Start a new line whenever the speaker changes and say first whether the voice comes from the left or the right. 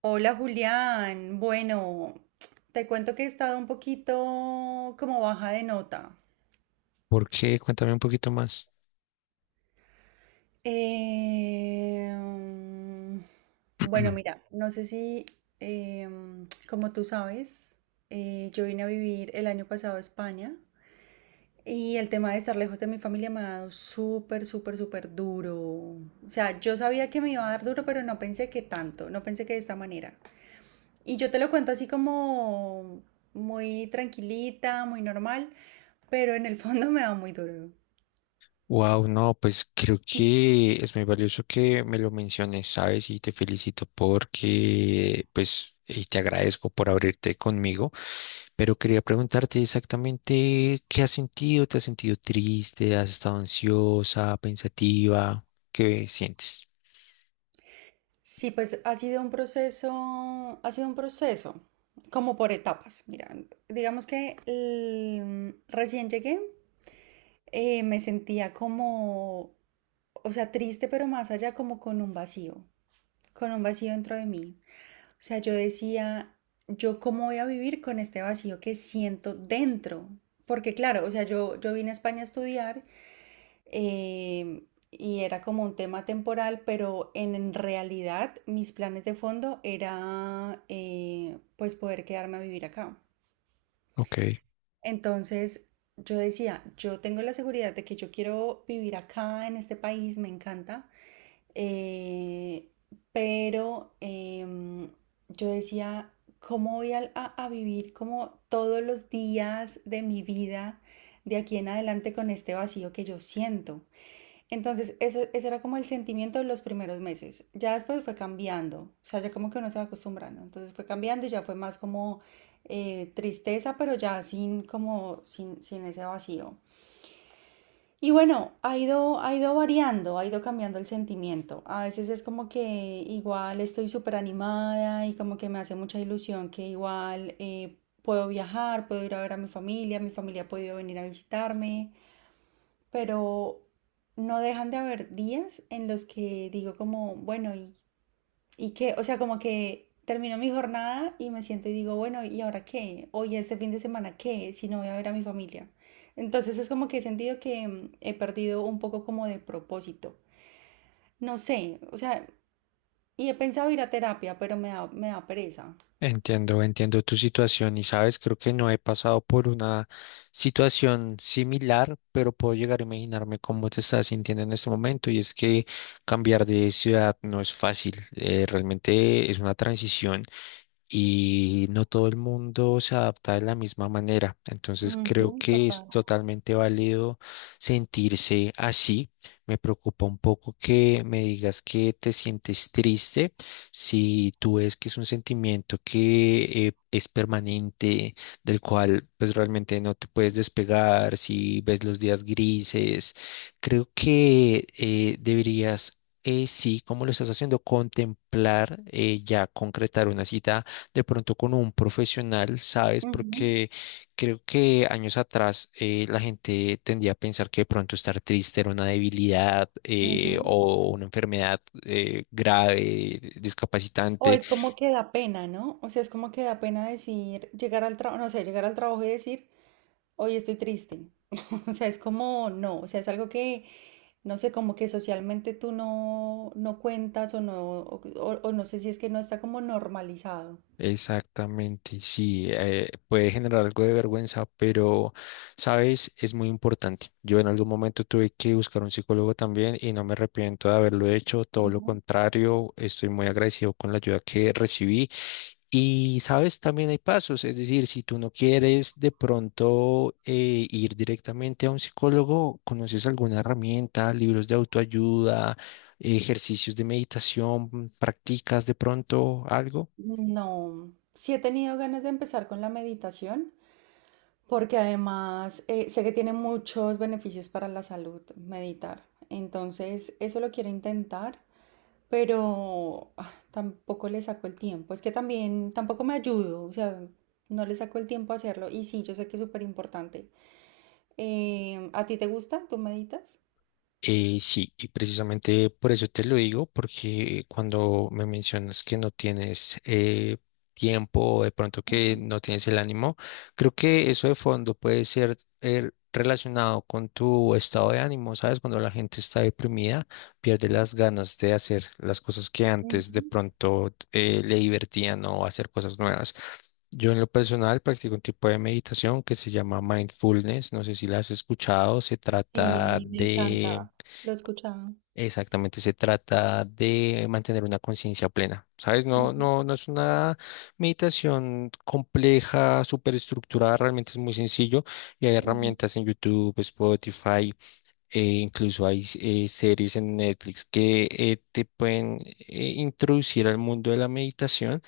right: Hola Julián, bueno, te cuento que he estado un poquito como baja de nota.
left: ¿Por qué? Cuéntame un poquito más.
right: Em, bueno, mira, no sé si, como tú sabes, yo vine a vivir el año pasado a España y el tema de estar lejos de mi familia me ha dado súper, súper, súper duro. O sea, yo sabía que me iba a dar duro, pero no pensé que tanto, no pensé que de esta manera. Y yo te lo cuento así como muy tranquilita, muy normal, pero en el fondo me da muy duro.
left: Wow, no, pues creo que es muy valioso que me lo menciones, ¿sabes? Y te felicito porque, pues, y te agradezco por abrirte conmigo, pero quería preguntarte exactamente qué has sentido, ¿te has sentido triste? ¿Has estado ansiosa, pensativa? ¿Qué sientes?
right: Sí, pues ha sido un proceso, ha sido un proceso, como por etapas. Mira, digamos que recién llegué. Me sentía como, o sea, triste, pero más allá como con un vacío. Con un vacío dentro de mí. O sea, yo decía, yo cómo voy a vivir con este vacío que siento dentro. Porque claro, o sea, yo vine a España a estudiar. eh, y era como un tema temporal, pero en realidad mis planes de fondo era pues poder quedarme a vivir acá.
left: Ok.
right: Entonces yo decía, yo tengo la seguridad de que yo quiero vivir acá en este país, me encanta, eh, pero yo decía, ¿cómo voy a vivir como todos los días de mi vida de aquí en adelante con este vacío que yo siento? Entonces, ese era como el sentimiento de los primeros meses. Ya después fue cambiando, o sea, ya como que uno se va acostumbrando. Entonces fue cambiando y ya fue más como tristeza, pero ya sin como sin ese vacío. Y bueno, ha ido variando, ha ido cambiando el sentimiento. A veces es como que igual estoy súper animada y como que me hace mucha ilusión que igual puedo viajar, puedo ir a ver a mi familia ha podido venir a visitarme, pero no dejan de haber días en los que digo como, bueno, ¿y que, o sea, como que termino mi jornada y me siento y digo, bueno, ¿y ahora qué? Hoy este fin de semana, ¿qué? Si no voy a ver a mi familia. Entonces es como que he sentido que he perdido un poco como de propósito. No sé, o sea, y he pensado ir a terapia, pero me da pereza.
left: Entiendo, entiendo tu situación y sabes, creo que no he pasado por una situación similar, pero puedo llegar a imaginarme cómo te estás sintiendo en este momento y es que cambiar de ciudad no es fácil, realmente es una transición y no todo el mundo se adapta de la misma manera. Entonces creo
right: Ujú,
left: que es
right: total.
left: totalmente válido sentirse así. Me preocupa un poco que me digas que te sientes triste si tú ves que es un sentimiento que es permanente, del cual pues realmente no te puedes despegar, si ves los días grises. Creo que deberías... sí, como lo estás haciendo, contemplar ya concretar una cita de pronto con un profesional, ¿sabes?
right: Ujú,
left: Porque creo que años atrás la gente tendía a pensar que de pronto estar triste era una debilidad
right: ujú.
left: o una enfermedad grave,
right: O
left: discapacitante.
right: es como que da pena, ¿no? O sea, es como que da pena decir, llegar al trabajo, no sé, llegar al trabajo y decir, hoy estoy triste. O sea, es como, no, o sea, es algo que no sé, como que socialmente tú no cuentas o no, o no sé si es que no está como normalizado.
left: Exactamente, sí, puede generar algo de vergüenza, pero, ¿sabes? Es muy importante. Yo en algún momento tuve que buscar un psicólogo también y no me arrepiento de haberlo hecho, todo lo
right: Ujú.
left: contrario, estoy muy agradecido con la ayuda que recibí. Y sabes, también hay pasos, es decir, si tú no quieres de pronto ir directamente a un psicólogo, conoces alguna herramienta, libros de autoayuda, ejercicios de meditación, practicas de pronto algo.
right: No, sí he tenido ganas de empezar con la meditación porque además sé que tiene muchos beneficios para la salud meditar. Entonces, eso lo quiero intentar, pero tampoco le saco el tiempo. Es que también tampoco me ayudo, o sea, no le saco el tiempo a hacerlo. Y sí, yo sé que es súper importante. ¿A ti te gusta? ¿Tú meditas?
left: Sí, y precisamente por eso te lo digo, porque cuando me mencionas que no tienes tiempo o de pronto que no tienes el ánimo, creo que eso de fondo puede ser relacionado con tu estado de ánimo, ¿sabes? Cuando la gente está deprimida, pierde las ganas de hacer las cosas que antes de
right: Ujú.
left: pronto le divertían o hacer cosas nuevas. Yo en lo personal practico un tipo de meditación que se llama mindfulness, no sé si la has escuchado, se trata
right: Sí, me
left: de
right: encanta. Lo he escuchado.
left: Exactamente, se trata de mantener una conciencia plena, ¿sabes? No,
right: Ujú,
left: no, no es una meditación compleja, súper estructurada, realmente es muy sencillo y hay
right: ujú,
left: herramientas en YouTube, Spotify, incluso hay series en Netflix que te pueden introducir al mundo de la meditación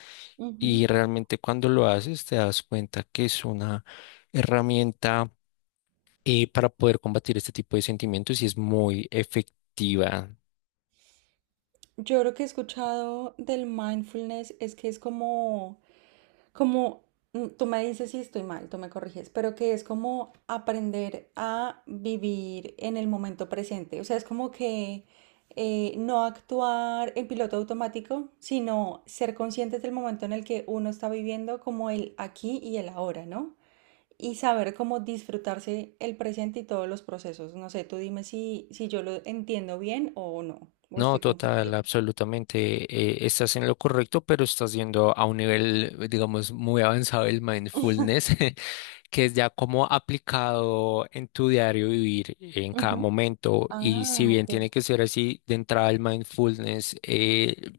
left: y
right: ujú.
left: realmente cuando lo haces te das cuenta que es una herramienta para poder combatir este tipo de sentimientos y es muy efectiva.
right: Yo lo que he escuchado del mindfulness es que es como, como, tú me dices si estoy mal, tú me corriges, pero que es como aprender a vivir en el momento presente. O sea, es como que no actuar en piloto automático, sino ser conscientes del momento en el que uno está viviendo como el aquí y el ahora, ¿no? Y saber cómo disfrutarse el presente y todos los procesos. No sé, tú dime si yo lo entiendo bien o no, o
left: No,
right: estoy
left: total,
right: confundida.
left: absolutamente. Estás en lo correcto, pero estás yendo a un nivel, digamos, muy avanzado del mindfulness, que es ya como aplicado en tu diario vivir en cada
right: Ujú.
left: momento. Y
right: Ah,
left: si bien
right: ok.
left: tiene que ser así, de entrada el mindfulness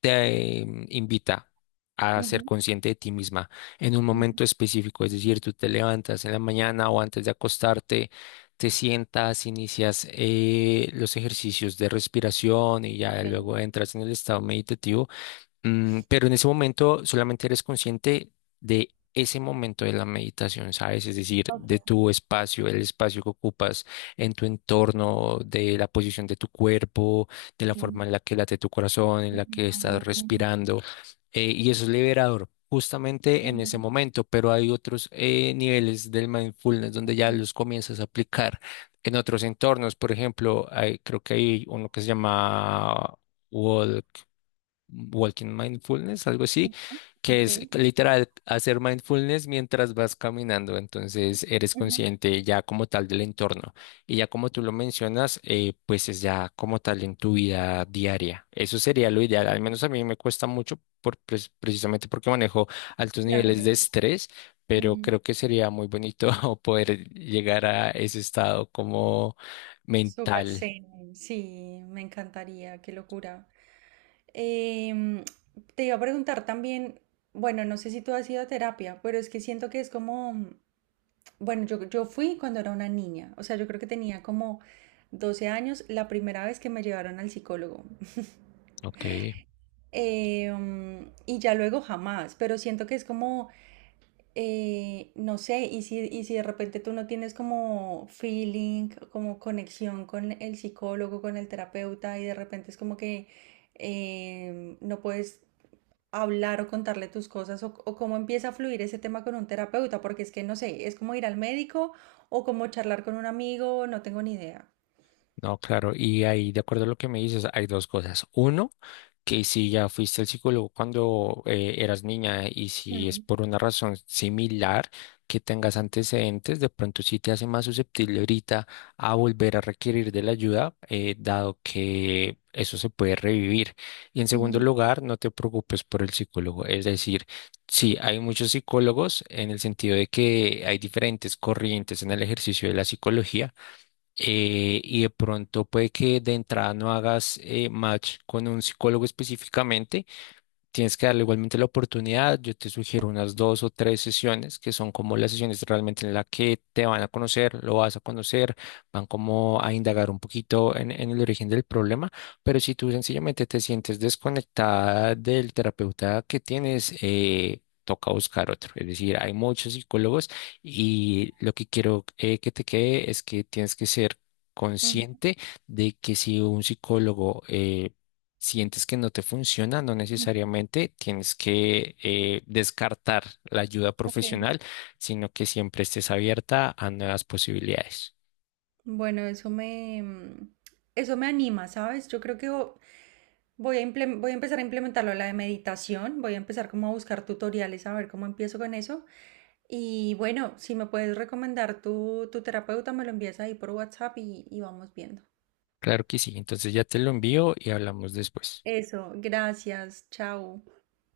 left: te invita. A ser
right: Ujú,
left: consciente de ti misma en un
right: ujú,
left: momento específico, es decir, tú te levantas en la mañana o antes de acostarte, te sientas, inicias los ejercicios de respiración y ya
right: ok,
left: luego entras en el estado meditativo. Mm, pero en ese momento solamente eres consciente de ese momento de la meditación, ¿sabes? Es decir,
right: ok.
left: de tu espacio, el espacio que ocupas en tu entorno, de la posición de tu cuerpo, de la
right: Ujú,
left: forma en la que late tu corazón, en la que
right: ujú,
left: estás respirando. Y eso es liberador. Justamente en
right: ujú,
left: ese momento, pero hay otros niveles del mindfulness donde ya
right: ujú,
left: los comienzas a aplicar en otros entornos. Por ejemplo, creo que hay uno que se llama Walking Mindfulness, algo así, que
right: ok,
left: es literal hacer mindfulness mientras vas caminando, entonces eres
right: ujú,
left: consciente ya como tal del entorno y ya como tú lo mencionas, pues es ya como tal en tu vida diaria. Eso sería lo ideal, al menos a mí me cuesta mucho precisamente porque manejo altos niveles de
right: claro.
left: estrés, pero
right: Ujú.
left: creo que sería muy bonito poder llegar a ese estado como
right: Súper
left: mental.
right: zen. Sí, me encantaría, qué locura. Em, te iba a preguntar también, bueno, no sé si tú has ido a terapia, pero es que siento que es como bueno, yo fui cuando era una niña, o sea, yo creo que tenía como 12 años la primera vez que me llevaron al psicólogo.
left: Ok.
right: Y ya luego jamás, pero siento que es como, no sé, y si de repente tú no tienes como feeling, como conexión con el psicólogo, con el terapeuta, y de repente es como que no puedes hablar o contarle tus cosas o cómo empieza a fluir ese tema con un terapeuta, porque es que no sé, es como ir al médico o como charlar con un amigo, no tengo ni idea.
left: No, claro, y ahí, de acuerdo a lo que me dices, hay dos cosas. Uno, que si ya fuiste al psicólogo cuando eras niña y si es
right: Mm,
left: por una razón similar que tengas antecedentes, de pronto sí te hace más susceptible ahorita a volver a requerir de la ayuda, dado que eso se puede revivir. Y en segundo
right: ujú,
left: lugar, no te preocupes por el psicólogo, es decir, sí, hay muchos psicólogos en el sentido de que hay diferentes corrientes en el ejercicio de la psicología y de pronto puede que de entrada no hagas match con un psicólogo específicamente. Tienes que darle igualmente la oportunidad. Yo te sugiero unas dos o tres sesiones que son como las sesiones realmente en las que te van a conocer, lo vas a conocer, van como a indagar un poquito en el origen del problema. Pero si tú sencillamente te sientes desconectada del terapeuta que tienes, toca buscar otro. Es decir, hay muchos psicólogos y lo que quiero que te quede es que tienes que ser
right: ujú,
left: consciente de que si un psicólogo sientes que no te funciona, no
right: ujú,
left: necesariamente tienes que descartar la ayuda
right: ok.
left: profesional, sino que siempre estés abierta a nuevas posibilidades.
right: Bueno, eso me anima, ¿sabes? Yo creo que voy a empezar a implementarlo, la de meditación, voy a empezar como a buscar tutoriales, a ver cómo empiezo con eso. Y bueno, si me puedes recomendar tu terapeuta, me lo envías ahí por WhatsApp y vamos viendo.
left: Claro que sí, entonces ya te lo envío y hablamos después.
right: Eso, gracias, chao.